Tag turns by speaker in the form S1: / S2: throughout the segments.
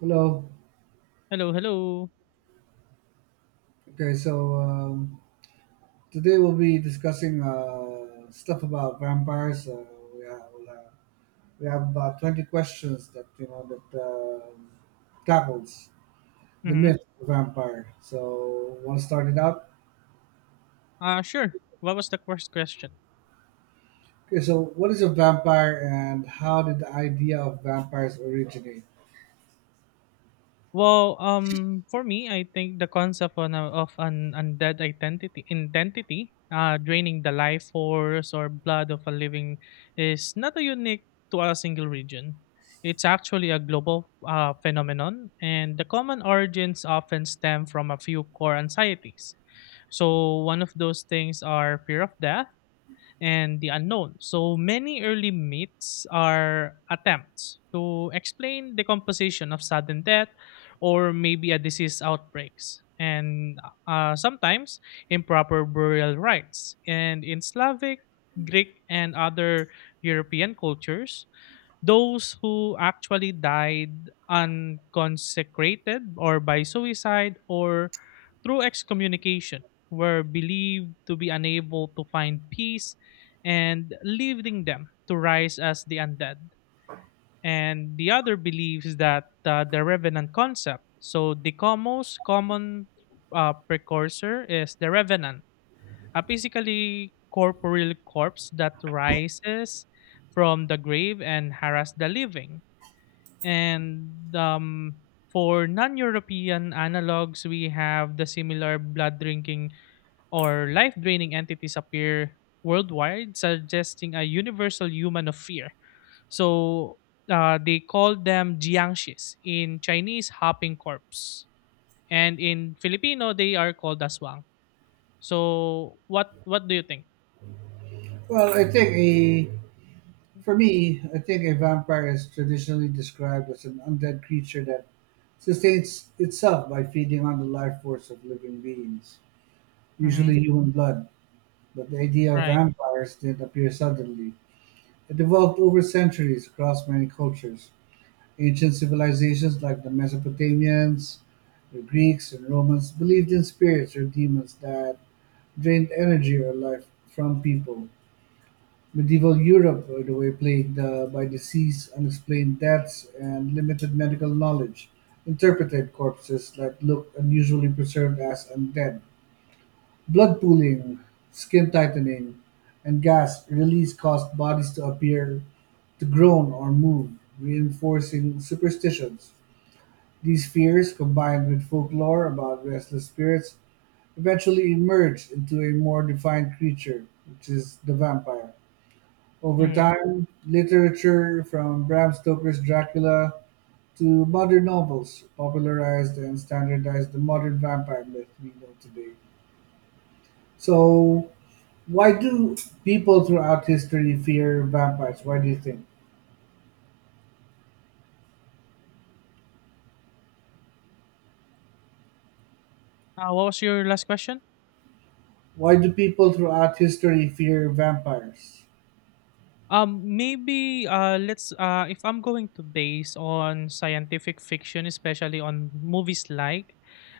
S1: Hello.
S2: Hello, hello.
S1: Okay, so um, Today we'll be discussing stuff about vampires. We have we'll have, we have about 20 questions that tackles the
S2: Mm-hmm.
S1: myth of vampire. So want to start it out?
S2: Sure. What was the first question?
S1: Okay, so what is a vampire and how did the idea of vampires originate?
S2: Well, for me, I think the concept of an undead identity, draining the life force or blood of a living, is not a unique to a single region. It's actually a global phenomenon, and the common origins often stem from a few core anxieties. So, one of those things are fear of death and the unknown. So many early myths are attempts to explain the composition of sudden death or maybe a disease outbreaks and sometimes improper burial rites. And in Slavic, Greek, and other European cultures, those who actually died unconsecrated or by suicide or through excommunication were believed to be unable to find peace and leaving them to rise as the undead. And the other believes that the revenant concept, so the most common precursor is the revenant, a physically corporeal corpse that rises from the grave and harass the living and for non-European analogs, we have the similar blood-drinking or life-draining entities appear worldwide, suggesting a universal human of fear. So they call them jiangshis in Chinese, hopping corpse, and in Filipino, they are called aswang. So what do you think?
S1: Well, I think a For me, I think a vampire is traditionally described as an undead creature that sustains itself by feeding on the life force of living beings,
S2: Mm-hmm.
S1: usually human blood. But the idea of
S2: Right.
S1: vampires didn't appear suddenly. It evolved over centuries across many cultures. Ancient civilizations like the Mesopotamians, the Greeks, and Romans believed in spirits or demons that drained energy or life from people. Medieval Europe, by the way, plagued by disease, unexplained deaths, and limited medical knowledge, interpreted corpses that looked unusually preserved as undead. Blood pooling, skin tightening, and gas release caused bodies to appear to groan or move, reinforcing superstitions. These fears, combined with folklore about restless spirits, eventually emerged into a more defined creature, which is the vampire. Over
S2: Mm.
S1: time, literature from Bram Stoker's Dracula to modern novels popularized and standardized the modern vampire myth we know today. So, why do people throughout history fear vampires? Why do you think?
S2: What was your last question?
S1: Why do people throughout history fear vampires?
S2: Maybe let's if I'm going to base on scientific fiction, especially on movies like,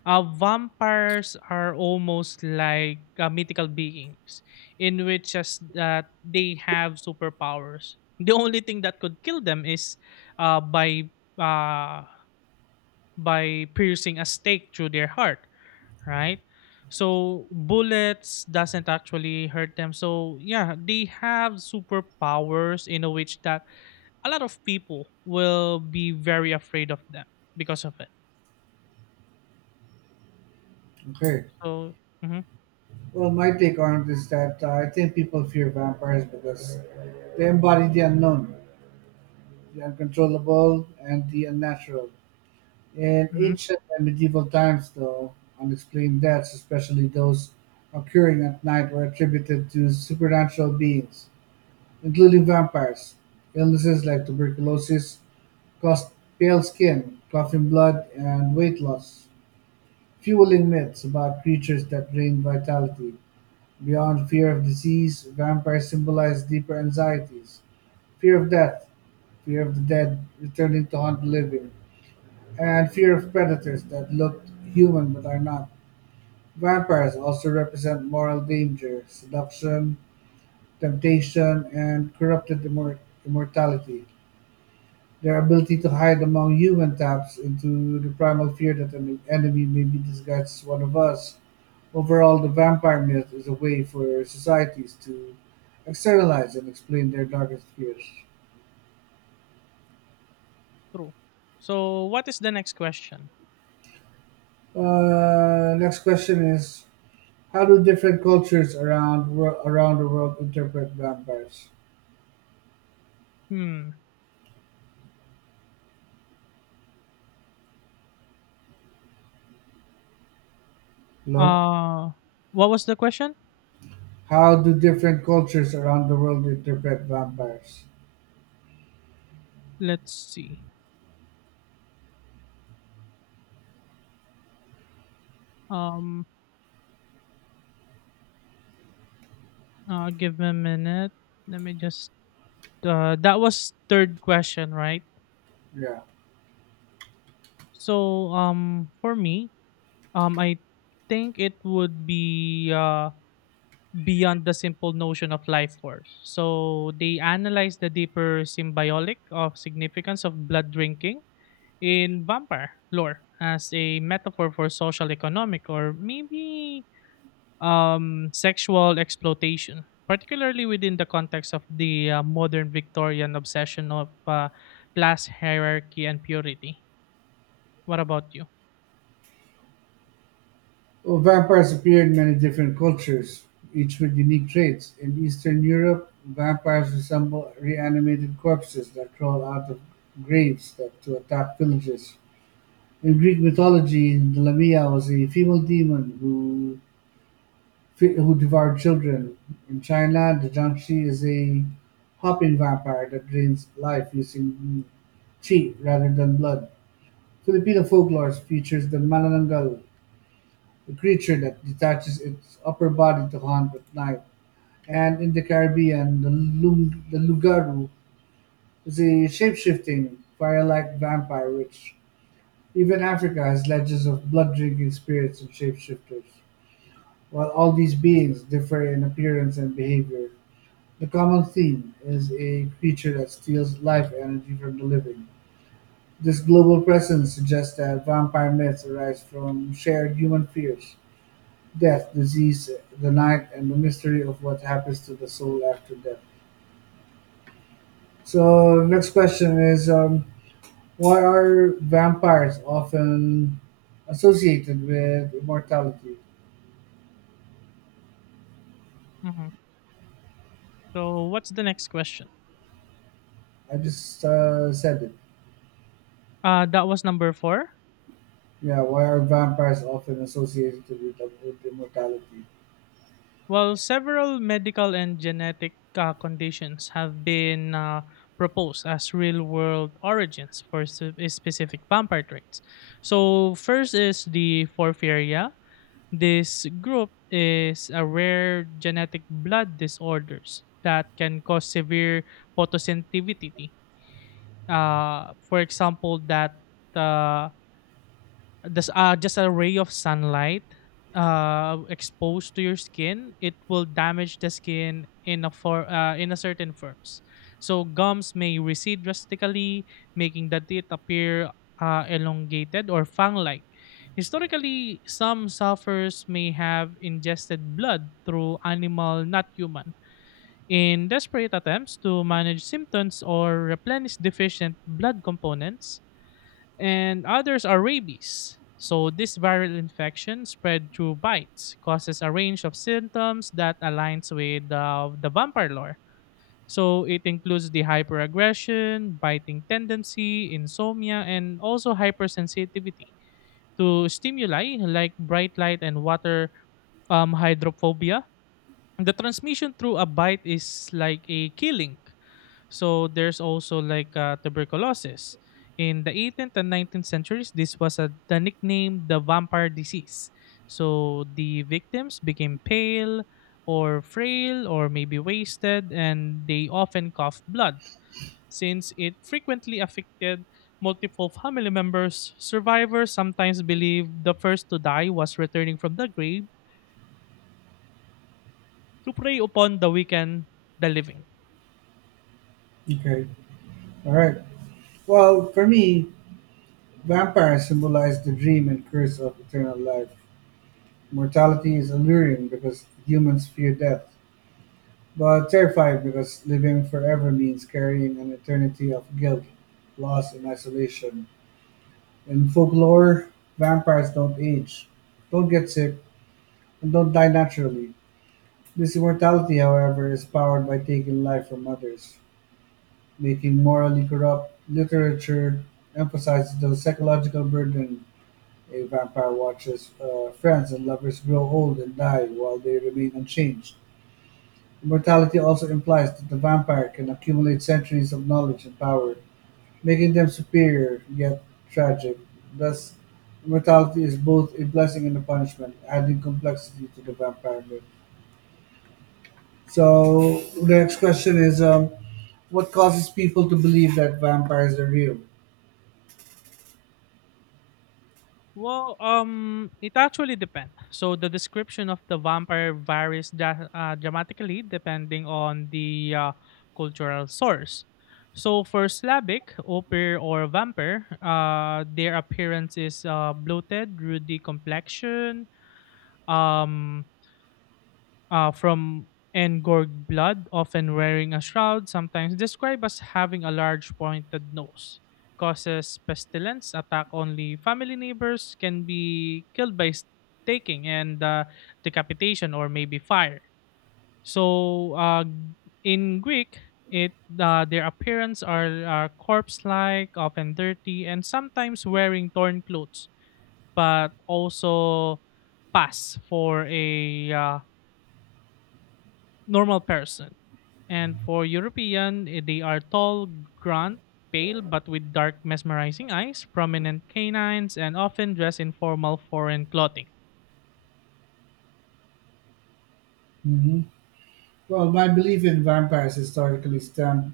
S2: vampires are almost like mythical beings, in which as that they have superpowers. The only thing that could kill them is, uh, by uh, by piercing a stake through their heart, right? So bullets doesn't actually hurt them. So yeah, they have superpowers in a which that a lot of people will be very afraid of them because of it.
S1: Okay.
S2: So. Hmm.
S1: Well, my take on it is that I think people fear vampires because they embody the unknown, the uncontrollable, and the unnatural. In
S2: Hmm.
S1: ancient and medieval times, though, unexplained deaths, especially those occurring at night, were attributed to supernatural beings, including vampires. Illnesses like tuberculosis caused pale skin, coughing blood, and weight loss, fueling myths about creatures that drained vitality. Beyond fear of disease, vampires symbolize deeper anxieties fear of death, fear of the dead returning to haunt the living. And fear of predators that look human but are not. Vampires also represent moral danger, seduction, temptation, and immortality. Their ability to hide among human taps into the primal fear that an enemy may be disguised as one of us. Overall, the vampire myth is a way for societies to externalize and explain their darkest fears.
S2: True. So what is the next question?
S1: Next question is how do different cultures around the world interpret vampires?
S2: Hmm.
S1: Hello?
S2: Uh what was the question?
S1: How do different cultures around the world interpret vampires?
S2: Let's see. Um give me a minute. Let me just that was third question, right?
S1: Yeah.
S2: So for me, I think it would be beyond the simple notion of life force. So they analyze the deeper symbiotic of significance of blood drinking in vampire lore as a metaphor for social, economic, or maybe sexual exploitation, particularly within the context of the modern Victorian obsession of class hierarchy and purity. What about you?
S1: Well, vampires appear in many different cultures, each with unique traits. In Eastern Europe, vampires resemble reanimated corpses that crawl out of graves that, to attack villages. In Greek mythology, the Lamia was a female demon who devour children. In China, the Jiangxi is a hopping vampire that drains life using qi rather than blood. Filipino folklore features the manananggal, a creature that detaches its upper body to hunt at night. And in the Caribbean, the lugaru is a shape-shifting, fire-like vampire which even Africa has legends of blood-drinking spirits and shapeshifters. While all these beings differ in appearance and behavior, the common theme is a creature that steals life energy from the living. This global presence suggests that vampire myths arise from shared human fears: death, disease, the night, and the mystery of what happens to the soul after death. So, next question is why are vampires often associated with immortality?
S2: Hmm. So, what's the next question?
S1: I just said it.
S2: That was number four.
S1: Yeah, why are vampires often associated with immortality?
S2: Well, several medical and genetic conditions have been proposed as real world origins for specific vampire traits. So, first is the porphyria. This group is a rare genetic blood disorders that can cause severe photosensitivity. For example, that uh, this just a ray of sunlight exposed to your skin, it will damage the skin in a certain forms, so gums may recede drastically, making the teeth appear elongated or fang-like. Historically, some sufferers may have ingested blood through animal, not human, in desperate attempts to manage symptoms or replenish deficient blood components. And others are rabies. So, this viral infection spread through bites, causes a range of symptoms that aligns with the vampire lore. So, it includes the hyperaggression, biting tendency, insomnia, and also hypersensitivity to stimuli like bright light and water, hydrophobia. The transmission through a bite is like a killing, so there's also like tuberculosis. In the 18th and 19th centuries, this was the nickname, the vampire disease. So the victims became pale or frail or maybe wasted, and they often coughed blood. Since it frequently affected multiple family members, survivors sometimes believed the first to die was returning from the grave to prey upon the weakened, the living.
S1: Okay, all right. Well, for me, vampires symbolize the dream and curse of eternal life. Mortality is alluring because humans fear death, but terrifying because living forever means carrying an eternity of guilt, loss, and isolation. In folklore, vampires don't age, don't get sick, and don't die naturally. This immortality, however, is powered by taking life from others, making morally corrupt literature emphasizes the psychological burden. A vampire watches friends and lovers grow old and die while they remain unchanged. Immortality also implies that the vampire can accumulate centuries of knowledge and power, making them superior yet tragic. Thus, immortality is both a blessing and a punishment, adding complexity to the vampire myth. So, the next question is what causes people to believe that vampires are real?
S2: Well, it actually depends. So the description of the vampire varies dramatically, depending on the cultural source. So for Slavic, opir or vampire, their appearance is bloated, ruddy complexion, um, from engorged blood, often wearing a shroud, sometimes described as having a large pointed nose. Causes pestilence, attack only family neighbors, can be killed by staking and decapitation or maybe fire. So in Greek, it their appearance are corpse-like, often dirty, and sometimes wearing torn clothes, but also pass for a normal person. And for European, they are tall, gaunt, pale, but with dark, mesmerizing eyes, prominent canines, and often dressed in formal foreign clothing.
S1: Mhm. Well, my belief in vampires historically stemmed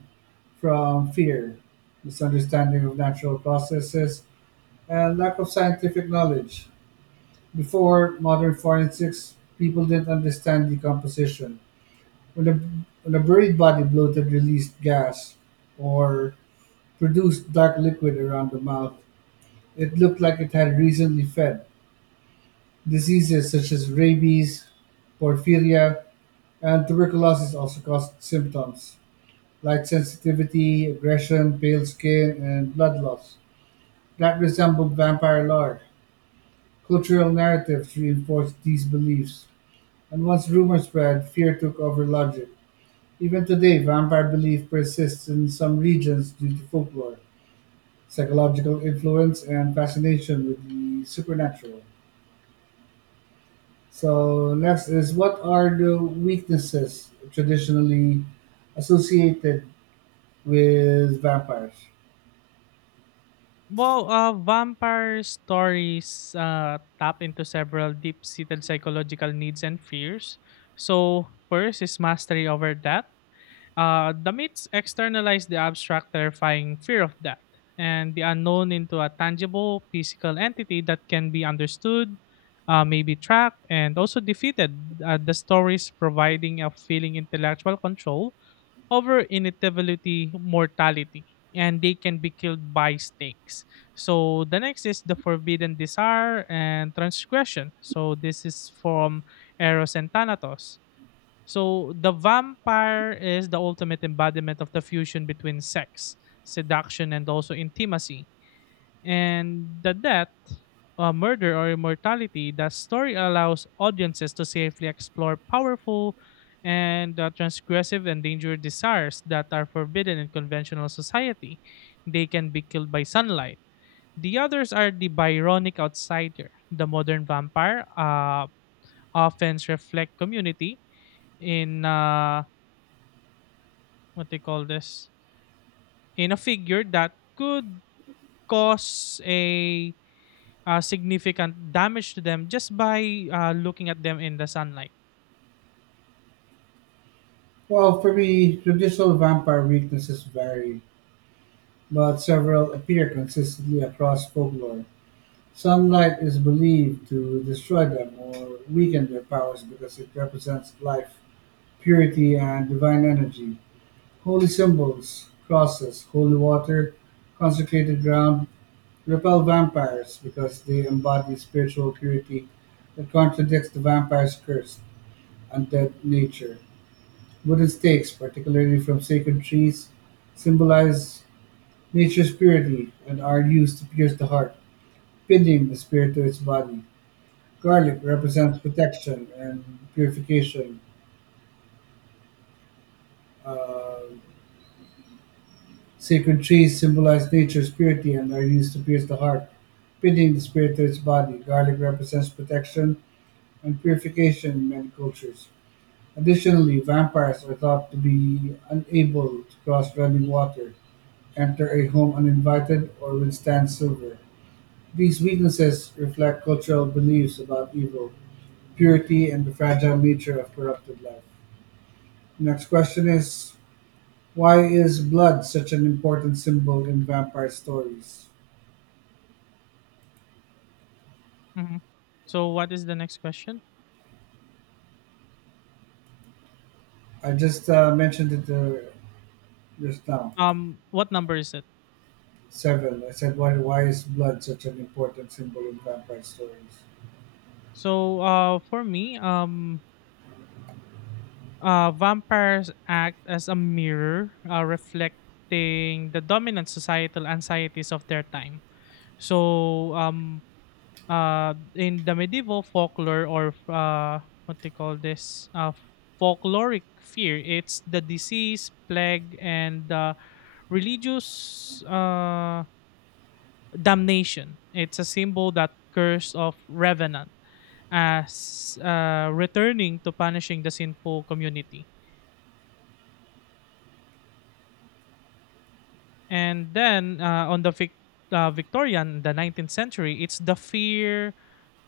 S1: from fear, misunderstanding of natural processes, and lack of scientific knowledge. Before modern forensics, people didn't understand decomposition. When a, when a buried body bloated released gas or produced dark liquid around the mouth, it looked like it had recently fed. Diseases such as rabies, porphyria, and tuberculosis also caused symptoms: light sensitivity, aggression, pale skin, and blood loss that resembled vampire lore. Cultural narratives reinforced these beliefs, and once rumor spread, fear took over logic. Even today, vampire belief persists in some regions due to folklore, psychological influence, and fascination with the supernatural. So, next is what are the weaknesses traditionally associated with vampires?
S2: Well, vampire stories tap into several deep-seated psychological needs and fears. So, first is mastery over death. The myths externalize the abstract, terrifying fear of death and the unknown into a tangible physical entity that can be understood, maybe tracked, and also defeated. The stories providing a feeling intellectual control over inevitability mortality, and they can be killed by snakes. So the next is the forbidden desire and transgression, so this is from eros and thanatos. So the vampire is the ultimate embodiment of the fusion between sex, seduction, and also intimacy, and the death, murder, or immortality. The story allows audiences to safely explore powerful and transgressive and dangerous desires that are forbidden in conventional society. They can be killed by sunlight. The others are the Byronic outsider, the modern vampire, often reflect community in what they call this, in a figure that could cause a significant damage to them just by looking at them in the sunlight.
S1: Well, for me, traditional vampire weaknesses vary, but several appear consistently across folklore. Sunlight is believed to destroy them or weaken their powers because it represents life, purity, and divine energy. Holy symbols, crosses, holy water, consecrated ground, repel vampires because they embody spiritual purity that contradicts the vampire's curse, undead nature. Wooden stakes, particularly from sacred trees, symbolize nature's purity and are used to pierce the heart, pinning the spirit to its body. Garlic represents protection and purification. Uh, Sacred trees symbolize nature's purity and are used to pierce the heart, pinning the spirit to its body. Garlic represents protection and purification in many cultures. Additionally, vampires are thought to be unable to cross running water, enter a home uninvited, or withstand silver. These weaknesses reflect cultural beliefs about evil, purity, and the fragile nature of corrupted life. Next question is why is blood such an important symbol in vampire stories?
S2: Mhm. So what is the next question?
S1: I just mentioned it just now.
S2: What number is it?
S1: Seven. I said, why is blood such an important symbol in vampire stories?
S2: So for me, vampires act as a mirror, reflecting the dominant societal anxieties of their time. So in the medieval folklore or what they call this, folkloric fear, it's the disease, plague, and religious damnation. It's a symbol that curse of revenant as returning to punishing the sinful community. And then on the Victorian, the 19th century, it's the fear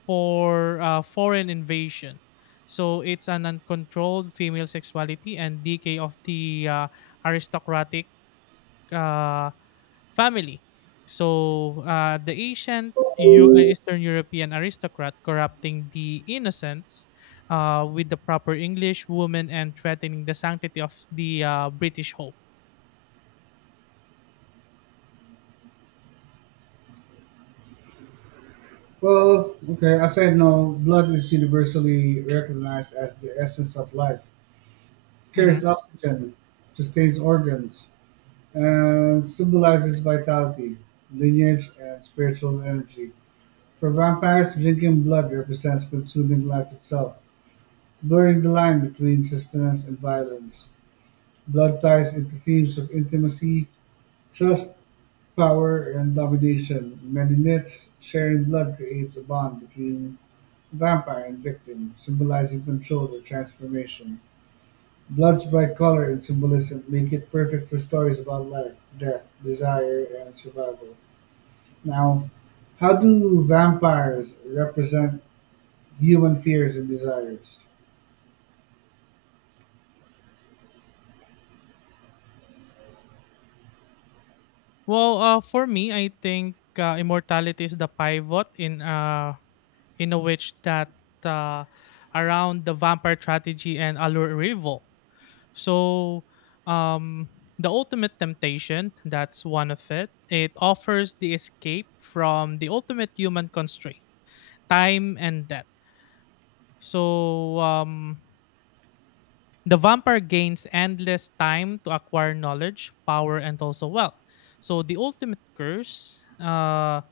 S2: for foreign invasion. So it's an uncontrolled female sexuality and decay of the aristocratic uh, family. So the ancient Eastern European aristocrat corrupting the innocents with the proper English woman and threatening the sanctity of the British hope.
S1: Well, okay, as I know, blood is universally recognized as the essence of life
S2: Mhm.
S1: carries oxygen, sustains organs, and symbolizes vitality, lineage, and spiritual energy. For vampires, drinking blood represents consuming life itself, blurring the line between sustenance and violence. Blood ties into themes of intimacy, trust, power, and domination. In many myths, sharing blood creates a bond between vampire and victim, symbolizing control or transformation. Blood's bright color and symbolism make it perfect for stories about life, death, desire, and survival. Now, how do vampires represent human fears and desires?
S2: Well, for me, I think immortality is the pivot in a witch that uh, around the vampire strategy and allure rival. So um, the ultimate temptation, that's one of it. It offers the escape from the ultimate human constraint, time and death. So the vampire gains endless time to acquire knowledge, power, and also wealth. So the ultimate curse. Uh,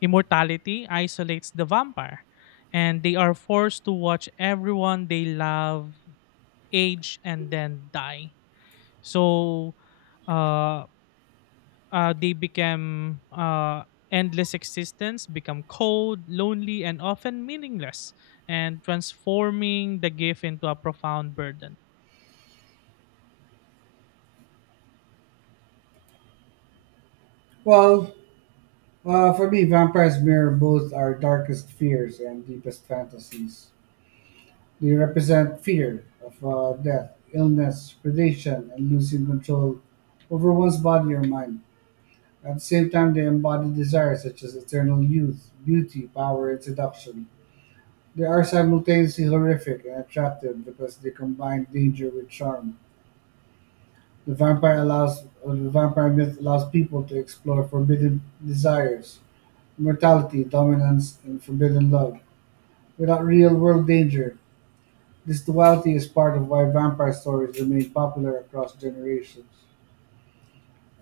S2: Immortality isolates the vampire, and they are forced to watch everyone they love age and then die. So, uh, they become endless existence, become cold, lonely, and often meaningless, and transforming the gift into a profound burden.
S1: Well, for me, vampires mirror both our darkest fears and deepest fantasies. They represent fear of death, illness, predation, and losing control over one's body or mind. At the same time, they embody desires such as eternal youth, beauty, power, and seduction. They are simultaneously horrific and attractive because they combine danger with charm. The vampire myth allows people to explore forbidden desires, immortality, dominance, and forbidden love without real world danger. This duality is part of why vampire stories remain popular across generations.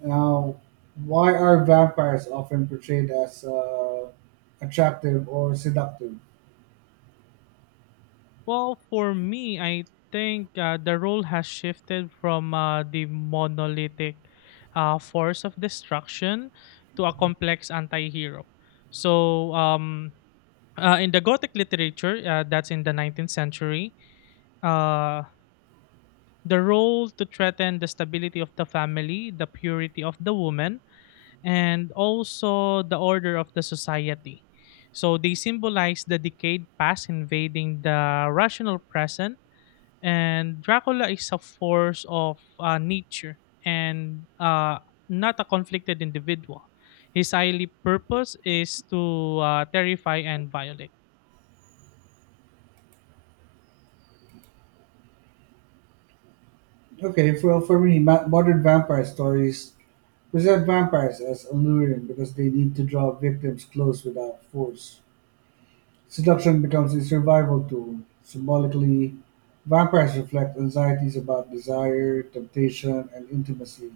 S1: Now, why are vampires often portrayed as attractive or seductive?
S2: Well, for me, I think the role has shifted from the monolithic force of destruction to a complex anti-hero. So, in the Gothic literature, that's in the 19th century, uh, the role to threaten the stability of the family, the purity of the woman, and also the order of the society. So they symbolize the decayed past invading the rational present, and Dracula is a force of nature and not a conflicted individual. His highly purpose is to terrify and violate.
S1: Okay, for me, modern vampire stories present vampires as alluring because they need to draw victims close without force. Seduction becomes a survival tool. Symbolically, vampires reflect anxieties about desire, temptation, and intimacy.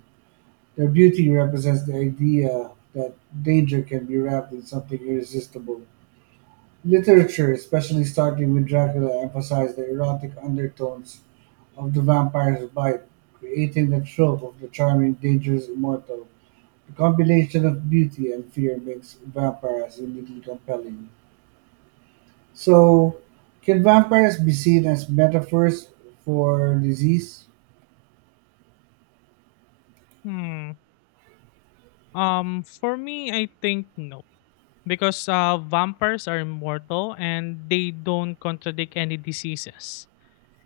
S1: Their beauty represents the idea that danger can be wrapped in something irresistible. Literature, especially starting with Dracula, emphasized the erotic undertones of the vampire's bite, creating the trope of the charming, dangerous immortal. The combination of beauty and fear makes vampires uniquely compelling. So, can vampires be seen as metaphors for disease?
S2: Hmm. For me, I think no, because vampires are immortal and they don't contradict any diseases,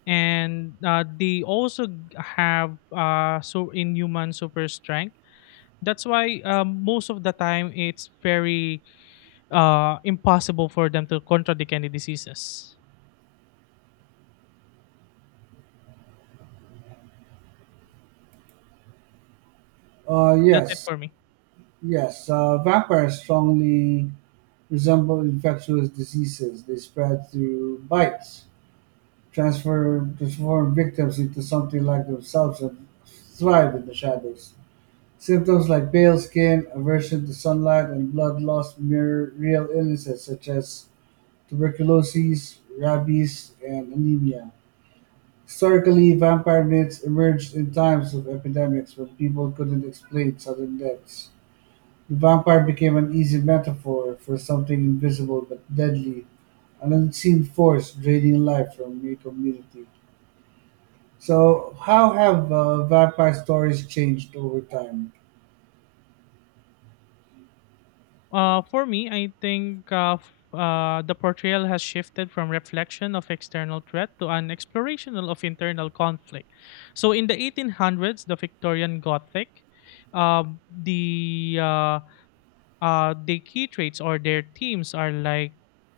S2: and they also have so inhuman super strength. That's why most of the time it's very impossible for them to contradict any diseases. That's it
S1: Yes,
S2: for me.
S1: yes. Vampires strongly resemble infectious diseases. They spread through bites, transfer transform victims into something like themselves, and thrive in the shadows. Symptoms like pale skin, aversion to sunlight, and blood loss mirror real illnesses such as tuberculosis, rabies, and anemia. Historically, vampire myths emerged in times of epidemics when people couldn't explain sudden deaths. The vampire became an easy metaphor for something invisible but deadly, an unseen force draining life from a community. So, how have vampire stories changed over time?
S2: For me, I think the portrayal has shifted from reflection of external threat to an exploration of internal conflict. So in the 1800s, the Victorian Gothic, uh, the uh, the key traits or their themes are like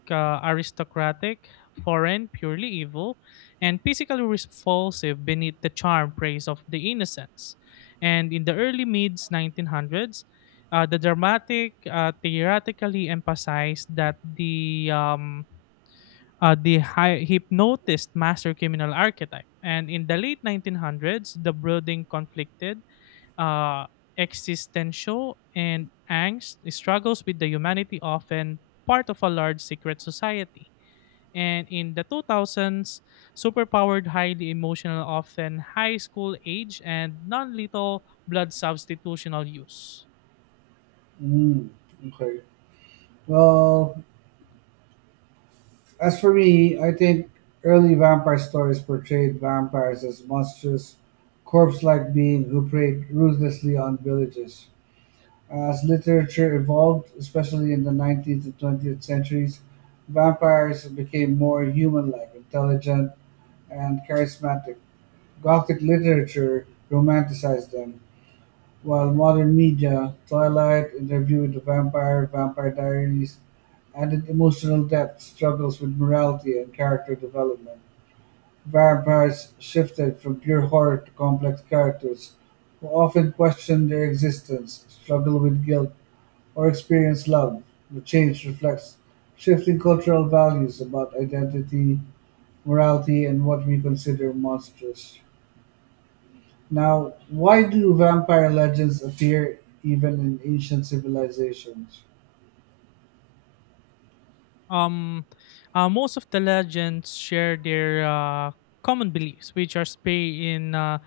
S2: aristocratic, foreign, purely evil, and physically repulsive beneath the charm praise of the innocence. And in the early mids 1900s, the dramatic theoretically emphasized that the hypnotist master criminal archetype. And in the late 1900s, the brooding conflicted uh, existential and angst struggles with the humanity, often part of a large secret society, and in the 2000s, superpowered, highly emotional, often high school age, and non lethal blood substitutional use.
S1: Mm, okay. Well, as for me, I think early vampire stories portrayed vampires as monstrous, corpse like beings who preyed ruthlessly on villages. As literature evolved, especially in the 19th and 20th centuries, vampires became more human like, intelligent, and charismatic. Gothic literature romanticized them, while modern media, "Twilight" interviewed the vampire, "Vampire Diaries" added emotional depth, struggles with morality, and character development. Vampires shifted from pure horror to complex characters who often question their existence, struggle with guilt, or experience love. The change reflects shifting cultural values about identity, morality, and what we consider monstrous. Now, why do vampire legends appear even in ancient civilizations?
S2: Um, most of the legends share their common beliefs, which are spay in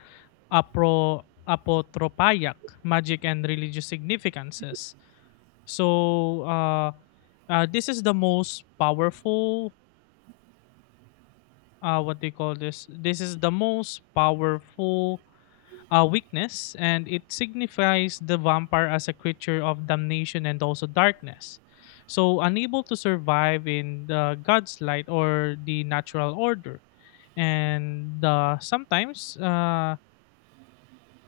S2: apotropaic magic and religious significances. So this is the most powerful. What they call this? This is the most powerful weakness, and it signifies the vampire as a creature of damnation and also darkness. So, unable to survive in the god's light or the natural order. And sometimes,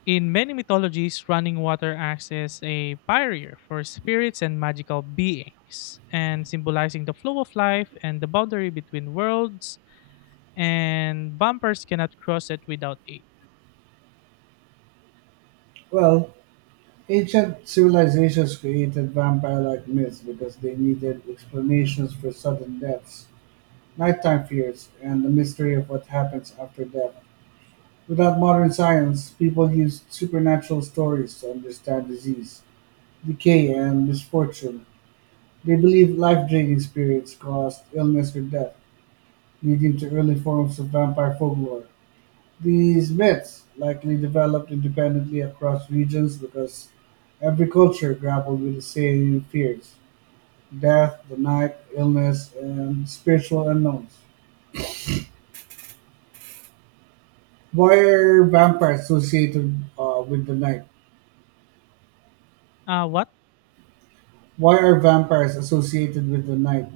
S2: in many mythologies, running water acts as a barrier for spirits and magical beings, and symbolizing the flow of life and the boundary between worlds, and bumpers cannot cross it without aid.
S1: Well, ancient civilizations created vampire like myths because they needed explanations for sudden deaths, nighttime fears, and the mystery of what happens after death. Without modern science, people used supernatural stories to understand disease, decay, and misfortune. They believed life draining spirits caused illness or death, leading to early forms of vampire folklore. These myths likely developed independently across regions because every culture grappled with the same fears death, the night, illness, and spiritual unknowns. Why are vampires associated with the night?
S2: What?
S1: Why are vampires associated with the night?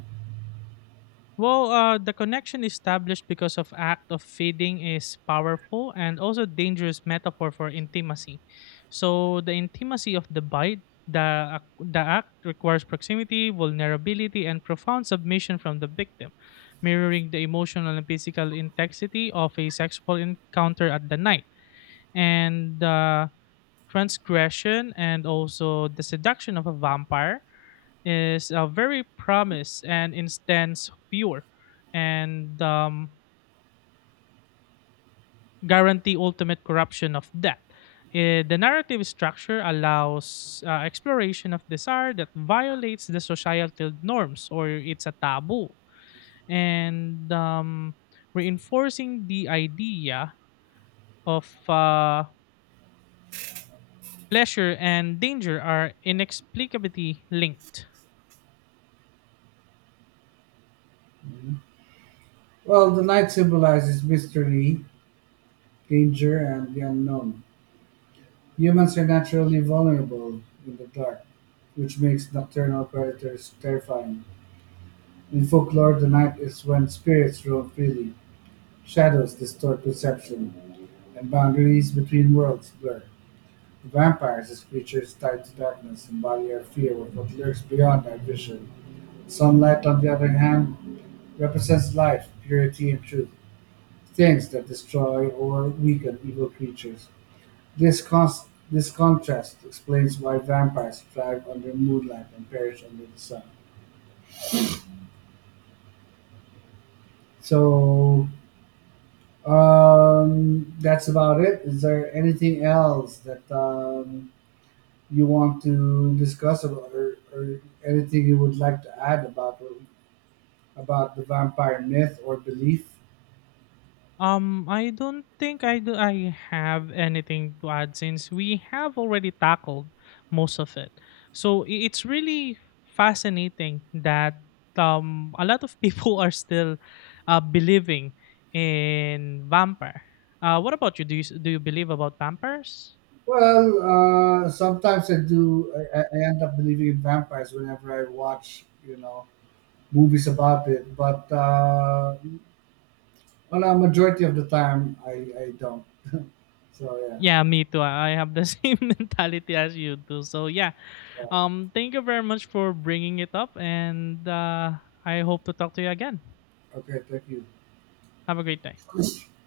S2: Well, the connection established because of act of feeding is powerful and also dangerous metaphor for intimacy. So the intimacy of the bite, the the act requires proximity, vulnerability, and profound submission from the victim, mirroring the emotional and physical intensity of a sexual encounter at the night. And the transgression and also the seduction of a vampire is a very promise and instance pure, and guarantee ultimate corruption of death. The narrative structure allows exploration of desire that violates the societal norms or it's a taboo, and reinforcing the idea of pleasure and danger are inexplicably linked.
S1: Well, the night symbolizes mystery, danger, and the unknown. Humans are naturally vulnerable in the dark, which makes nocturnal predators terrifying. In folklore, the night is when spirits roam freely, shadows distort perception, and boundaries between worlds blur. The vampires, as creatures tied to darkness, embody our fear of what lurks beyond our vision. Sunlight, on the other hand, represents life, purity, and truth, things that destroy or weaken evil creatures. This, cons- this contrast explains why vampires thrive under moonlight and perish under the sun. So, that's about it. Is there anything else that you want to discuss about, or anything you would like to add about the vampire myth or belief?
S2: I don't think I do. I have anything to add since we have already tackled most of it. So it's really fascinating that a lot of people are still believing in vampire. What about you? Do you believe about vampires?
S1: Well, sometimes I do. I end up believing in vampires whenever I watch, you know, movies about it. But on a majority of the time, I don't. So yeah.
S2: Yeah, me too. I have the same mentality as you do. So yeah,
S1: Well,
S2: thank you very much for bringing it up, and I hope to talk to you again.
S1: okay. Thank
S2: Have a great day.
S1: you.